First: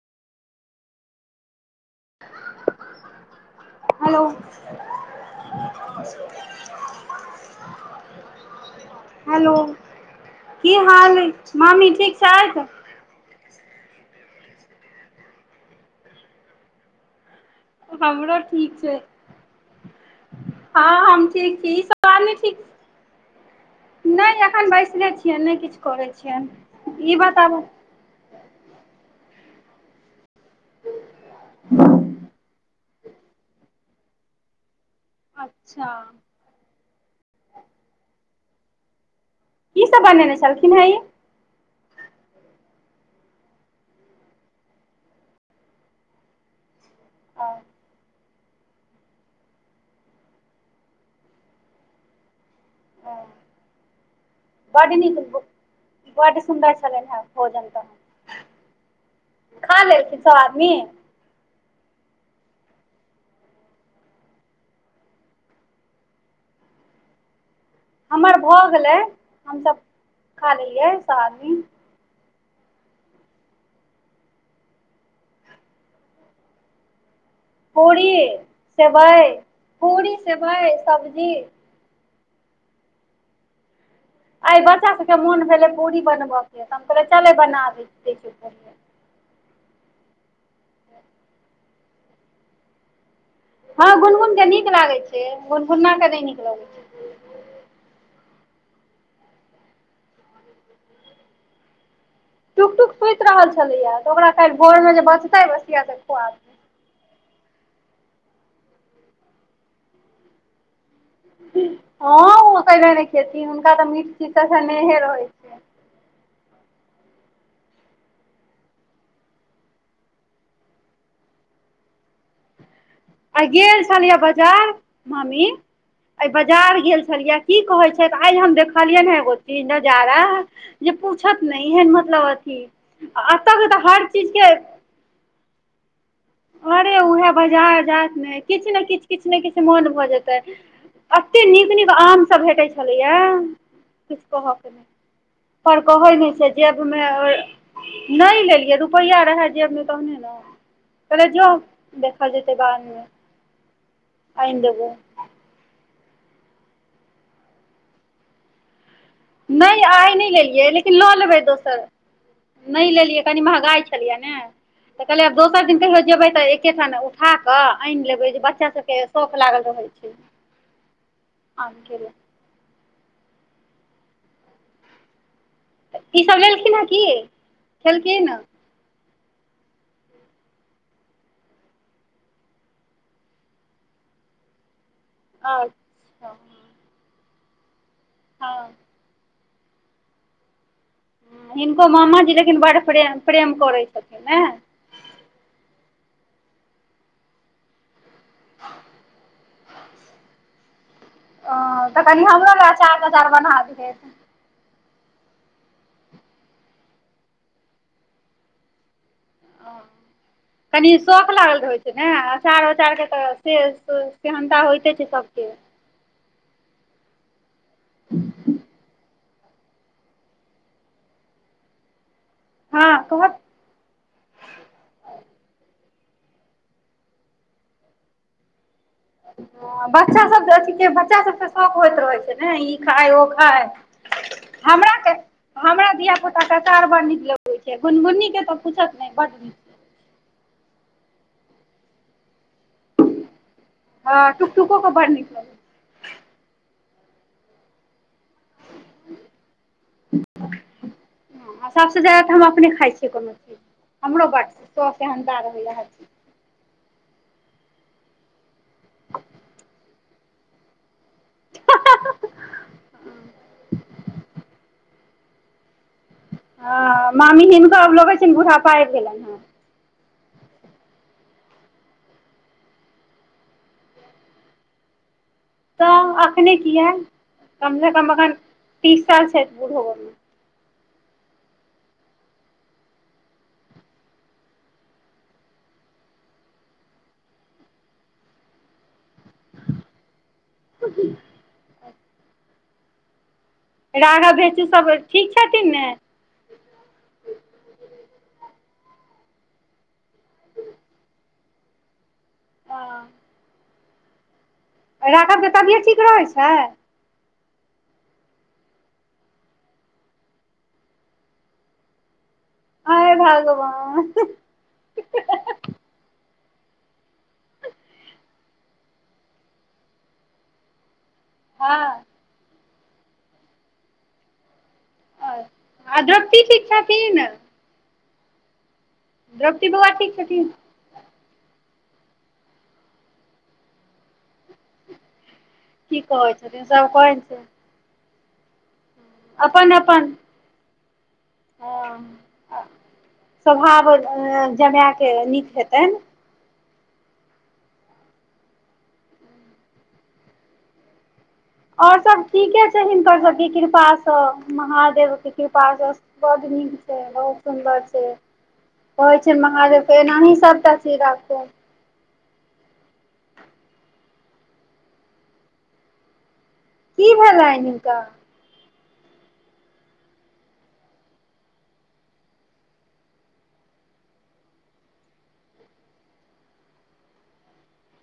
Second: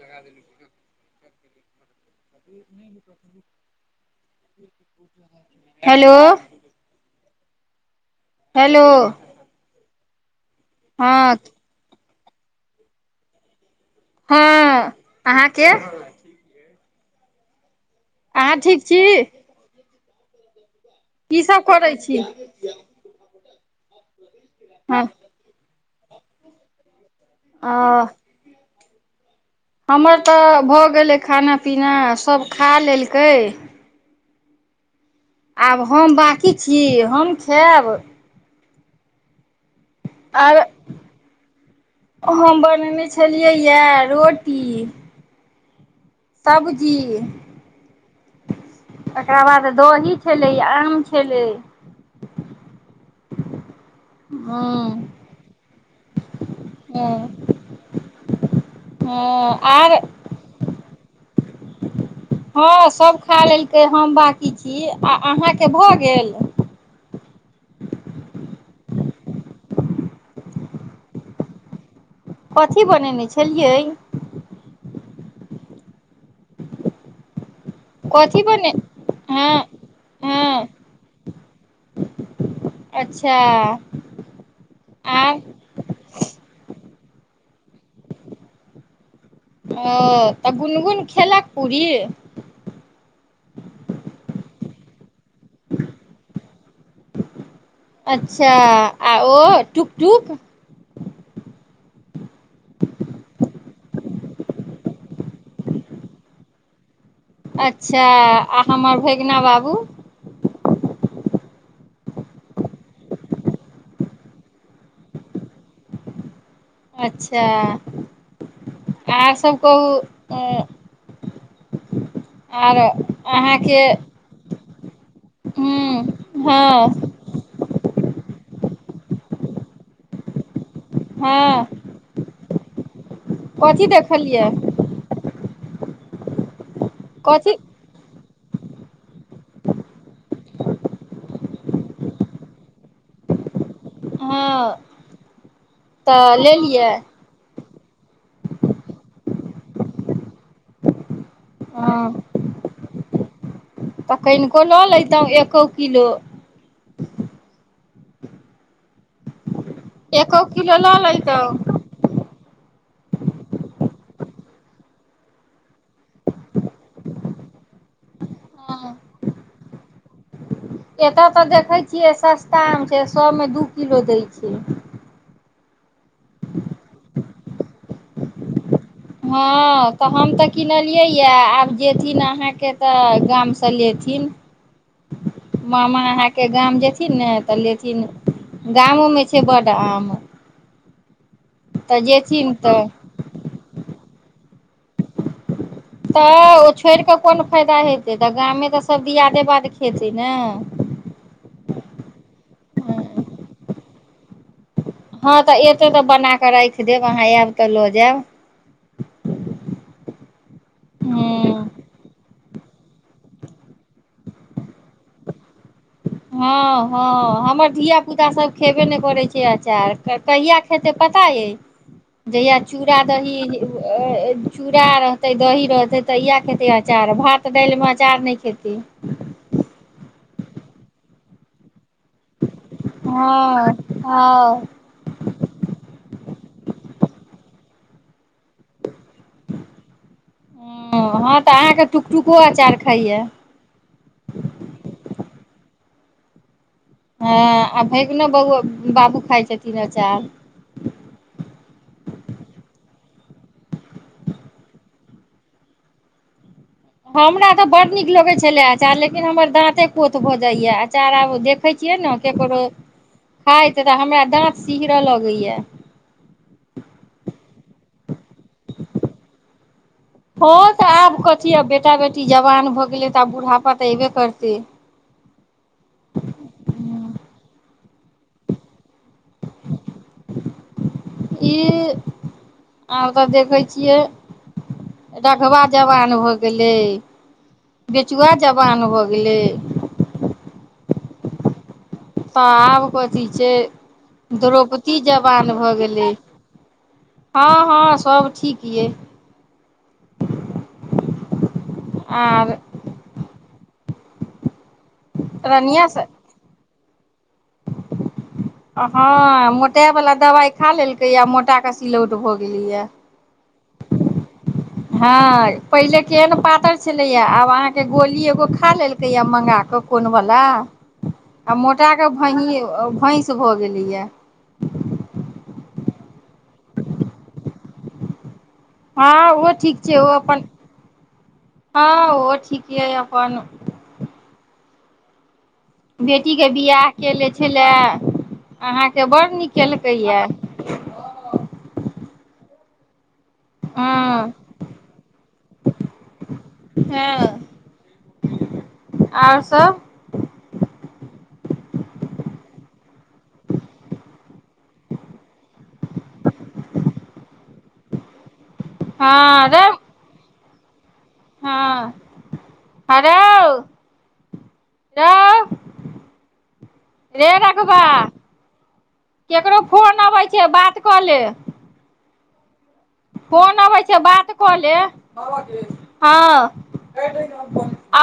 लगा द hello hello hello hello की हाल हँ अछि मामी ठीक सर्द हँ अहाँके हमरो अहाँ ठीक छै छी हँ हम की ठीक सब छी करै इसब आदमी ठीक नहि या अखन हँ बैसले छियै नहि किछु करै छियन ई बताबु ओ हमर तऽ भऽ गेलै खाना पीना सभ खा लेलकै आब अच्छा हम बाँकी छी हम खायब की सब बनेने आर छलखिन हे ई हम बनयने छलियैए रोटी सब्जी हम तकर बाद दही छलै आम छलै हँ हँ बड नीक बड सुन्दर छलनि हँ हेँ भोजन हँ तऽन खा आर लेलखिन सभ आदमी हँ सभ खा लेलकै हम बाँकी छी आ अहाँके भऽ गेल हमर भऽ गेलै हमसभ खा लेलियै सए आदमी कथी बनेने छलियै पूड़ी कथी बने सेवइ हँ पूड़री हँ सेवइ सब्जी अच्छा एहिइ बच्चा सभके आर मोन भेलै पूरी बनबयके चले बनाबै दै छिय ओ तऽ गुनगुन खेलक पूरीय हँ गुनगुन कऽ नीक लागै छै गुनगुननाे नहि नीक लगै छै अच्छा आ ओ टुक टुक टुकटुक सुति रहल छलैएा तऽ ओकरा काल्हि भोरमे जे बचतै बसिया त खुआद अच्छा आ हमर भगीना बाबू हँ ओ कहिने नहि खेतीन हुनका तऽ मीठ चीट तसँ नहिहे रहै छै अच्छा आरसभ कहू आर आ अहाँके गेल छलियै बाजार मम्मी हूँ आइ बाजार गेल हँ छलियै की कहै आइ हम देखलियै ने एगो चीज नजारा जे पूछत ने हँ ऐहन मतलब ठीक एतयके कथी तऽ हर देखलियै चीजके अरे उएह कथी बाजार जाइतमे किछु ने किछु किछु ने किछु मोन भऽ जेतै एते नीक नीक आम सब भेटै छलैया हँ कहब पर कहै नै तऽ छय लेलियै जबमे नहि लेलियै रुपैआ रहय जेबमे तहने ने धरि जो हँ देखल जेत बाद मे ह तऽ कनिको लऽ लैतहु एक किलो नहि आइ नहि एको लेलिये किलो लेकिन लऽ लेबै लैतहुँ दोसर दिन नहि लेलियै कनि महँगाइ छलियै ने तऽ कहलियै आब दोसर दिन कहियो जेबै तऽ एकेठाम उठा कऽ आनि लेबै जे बच्चा हँ सभके शौख लागल रहैत छै एतय तऽ देखै आमके लेल छियै सस्ता आम छै सए मे दू किलो दै छी ऽ ईसभ लेलखिन हेँ की छलेलखिन हँ तऽ हम तऽ किनलियैए आब जेथिन अहाँके तऽ गामसँ लेथिन मामा अच्छा अहाँके गाम जेथिन ने त ले हँ गामो मे छै सेपाटा आमे हिनको मामााजी लिन बड़ तऽ प्रेम प्रेम करैत छथिन ने तऽ ओ छोड़ कऽ कोन फायदा हे से तऽ गामे तऽ सब दियादे बात खेतै ने तऽ कनि हमरो लए अचार ह तचार बना दिहथि हँ तऽ अयतै तऽ बना कऽ राखि देब अहाँ आयब तऽ लऽ जायब कनी शौख लागल हूँ रहै छै ने प्रचार उचार के तऽ से सेहन्ता होइते छै सबके हँ हँ हम धिय पुता सब खेबे नहि करै छै क अचार कहियआ खेतै पता अइ जहिया हँ चूड़ा दही कहत चूड़ रहते दही रहते तऽ इह खेतीै अचार भात दालिमे अचार नहि खेती बच्चा सब अथ बच्चा सब तऽ सब होइत रहै छै ने ई खाय ओ हँ हँ ख हमरा धिय पुता चार बड़ नीक लगैत छै गुनगुनी के तऽ पूछत ब नीक ह हँ तऽ अहाँके ुकटुको हँ टुकटुको क बड़ नीक लगै छै हँ आ भै ना बआ बाबू खााय छथिन अचार छै सभसँ ज्यादा तऽ हम अपने खाइ छियै कोनो चीज हमरो बटसँ स सेहदार होैए चीज हमरा तऽ बडड़ड नीक लगैत छलै अचार लेकिन हमर दाँते कोोथ भऽ जाइए अचार आब देखैत छियै ने ककरो खाइत तऽ हमरा दाँत सिहरय लगैए हँ मामी हिनको आब लगै छनि बुढ़ापा आबि गेलनि हँ ह तऽ आब कथी आब बेटा बेटी जवान भऽ गेलै तऽ आब बुढ़ापा तऽ अयबे करतै तऽ अखने किया कम से कम अग तीस सालस बुढ़बमे ई आब तऽ देखे छियै रघवा जवान हो गेले बेचुआा जवान हो गेले अगिले तब कोथी से राघव भेची सब द्रौपदी ठीक जवान छथिन भऽ ने गेलै हँ हँ सभ ठीक यइ आर राधाकें तऽ तभियत रनिया ठीक स रहैत छै हँ मोटा वला दबाइ खा लेलकैए मोटाके सिलौट भ गेल हेय भगवान सुतल छलैया आब अहाँके गोली एगो खा लेलकैया मगा कऽ कोन वला आ मोटाक हँ भैन भैंस भऽ गेलैए आ दोस्तनी ठीक छथिन हँ ओहो द्रौपदी ठीक बौआ छै ओ अपन छथिन हँ ओ ठीक य अपन की कहै बेटीके छथिन सभ बियाह कहै केनेे छै छलए आर से बड़ नीक केलकैया हाँ आ हँ स्वभाव जमाायएके नीक हेतनि हँ आओर सब आओर सभ ठीके छै हिनकर सभके कृपासँ महादेवके कृपासँ बड नीक छै बहुत सुन्दर छै हो छै हँ रे महादेवके एनाही सब खुशी राखू हेरउ रउ की भलेन हिनका ककरो फोन अबै छै बात कऽ ले फोन अबै छै बात कऽ ले हँ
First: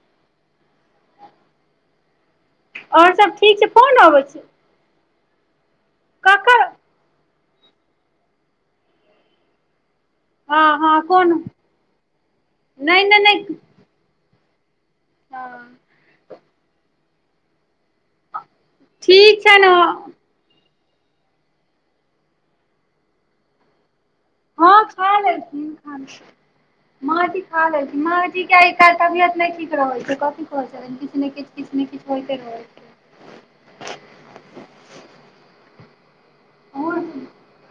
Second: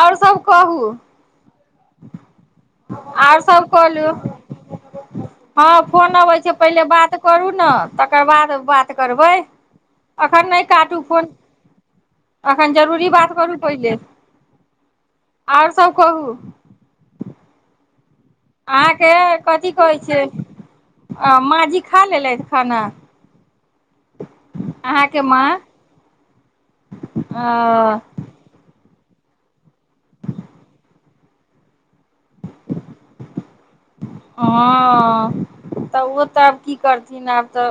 आओर सभ कहू आओर सभ ठीक छै सब फोन कहलू अबै छै हँ फोन अबैत छै ककर पहिले बात करू ने तकर बाद बात करबै एखन नहि हँ हँ काटू फोन कोन एखन नहि जरूरी नहि बात करू नहि पहिले आओर हँ सब कहू अहाँके ठीक छनि कथी कहै छै आ माँजी खा लेलथि खाना हँ खा अहाँके माँ लेलखिन माँ सीखा हँ देलखिन तबियत नहि ठीक रह छै कथी कह किछु ने किछ किछु ने किछु होइते रह छै हँ तऽ ओ त आब की छै करथिन आब तऽ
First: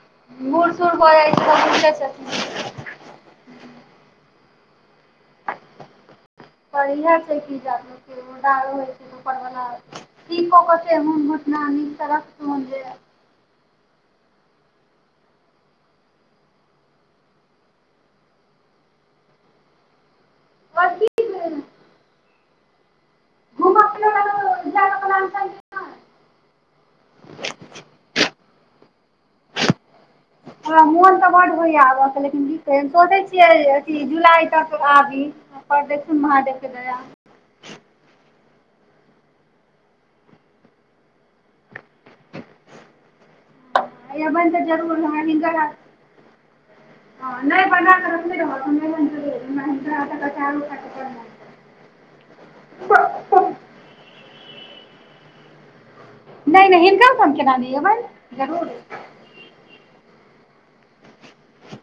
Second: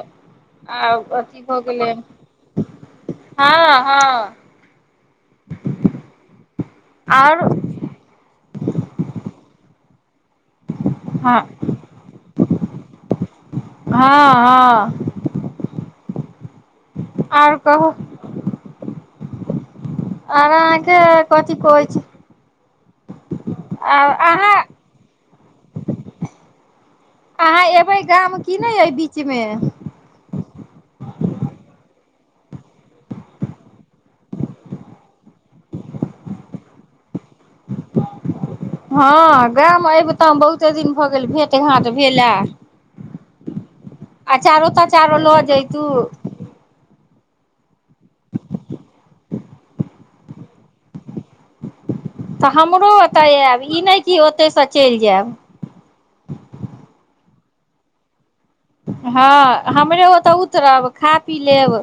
बूढ़ सूढ़ आब भऽ अथी हो जाइ गेलै छै तऽ बुझिते छथिन हँ हँ पर इह छै आओर की ज दारू होइ छै पर ब दीपोक कते मन हँ घुटना सड़क पर जे हँ हँ आओर कहू आ अहाँके कथी कह छै घूमऽ आओर अहाँ फिरऽ जायके प्लान हमरा अहाँ अयबै गाम कि नहि अइ बीचमे सबर होइयाेकिन सोचै छियै अथ जुलाई तक आबी देखन महादेव के दया हँ गाम अयबितहु बहुते दिन भऽ गेल भेँट घाँट भेलए हैया अ बनि चारो तऽ जरूर चारो हमरा लऽ हिनकर हाथ जेयतू हँ नहि बना कर नहि रह आर तऽ हमरो ओतय आब ई नहि क ओतेसँ चलि जायब नहि नहि हिनका हम केना द अबनि जरूर नहि हँ हमरे ओतऽ उतरब खा पी लेब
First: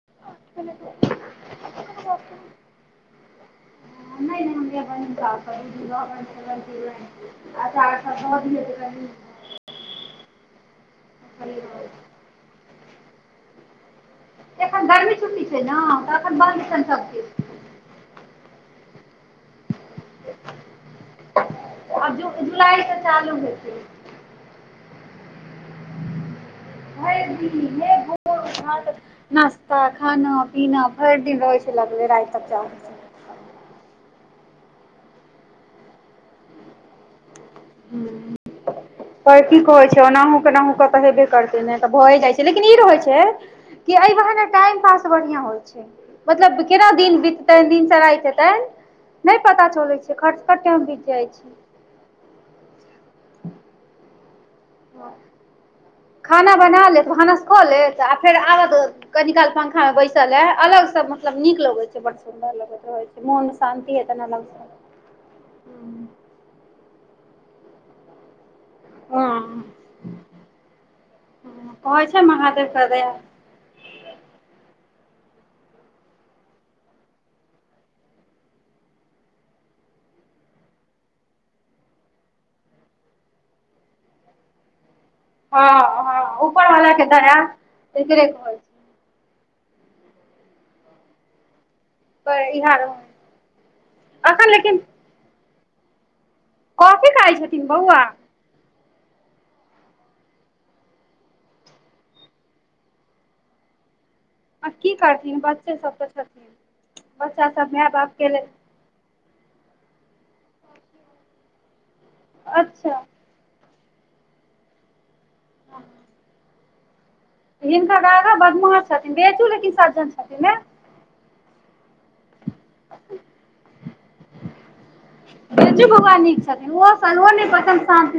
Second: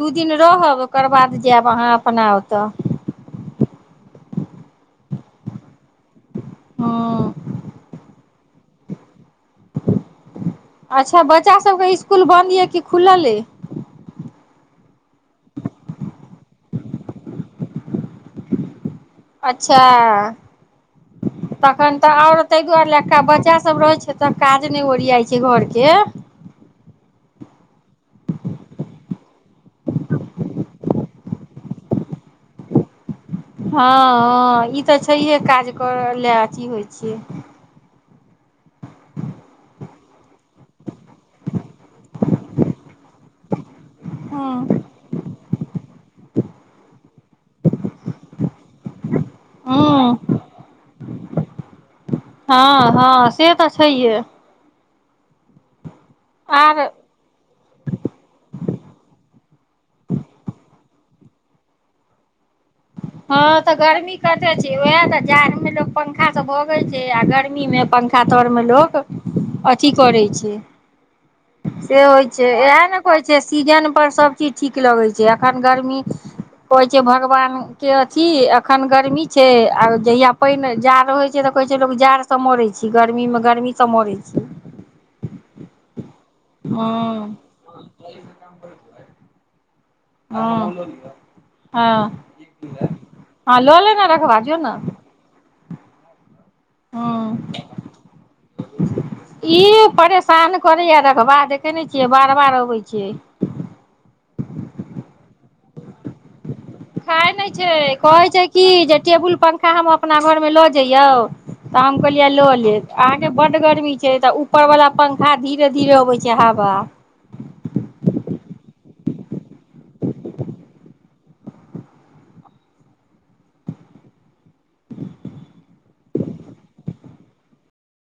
दू दिन रहब ओकर बाद जायब अहाँ अपना ओतऽ रहबैंन हँ अच्छा आओर सब कहोथु [inaudible] [inaudible] अच्छा बच्चा सबके रहत इसकूल बन्द यऽ की खुलल अ एखन गर्मी छुट्टी छै ने तखन बन्द छैनि सभकिछु अच्छा तखन आब तऽ जु और ताहि दुआरे जुलाइसँ ल चालू बच्चा हेतै सब रहे छै तऽ काज नहि बियात कें घरके भरि हे ओ नास्ता खाना पीना भरि दिन रहै छै लगबे राति तक चाहै छै हँ ह ई तऽ छैहे काज करय लए अथी होइ छियै ह चना हो केनाहु कऽ तऽ हेबे करतै ने तऽ भए जाइ छै लेकिन ई रहय छै कि एहि ब ने हूँ टाइम पास बढ़िया होइ छै मतलब केना दिन बीततै दिनसराय हेतै नहि पता चलै छै हूँ खर्च क टाम बीत जाइ छै हँ हँ से त छहि‌ए हँ खाना आर बना लेत भानस खऽ लेत आ फेर आबत कनि काल पंखा मे बैसल हे अलग से मतलब नीक लगे छै बड सुन्दर अलग हँ तऽ गर्मी कते छै उएह ने जाड़मे लोक पंखाँ भगै छै आ गर्मी मी मे पंखा तोर मे लोक हँ अथी करै छै से कहै होइ छै इएह महादेवके ने दया कहैत छै सीजन पर सभचीज ठीक नीक लगै छै एखन गर्मी कहै छै भगवानके अथी एखन गर्मी छै आ जहिया पानि जाड़ रहै छै तऽ कहै छै लोक जाड़सँ मरै छै गर्मीमे गर्मीसँ मरै छी हँ हँ उपर वालाक के हूँ दया कहै छै हँ हँ पर इहै हँ लऽ लेने अखन रखबाजो ने कथी खाइ हँ छथिन बौआ ई परेशान करैए रघवा देखै नहि छियै बार बार अबै छियै आ की करथिन बच्चे सब तऽ छथिन खाय बच्चा नहि सब छै माय बाप के कहै छै लेल कि जे टेबुल पंखा हम अपना घरमे लऽ जइयौ हम कह लियै लऽ ले अच्छा अहाँ के बड गर्मी तऽ ऊपर वाला पंखा हँ धीरे धीरे अबै छै ह बा हिनकर रधा बदमाश छथिन बेचू लेकिन सज्जन छथिन ने अ [unintelligible] बजू भगवान नीक छथिन ओ ओ पस शान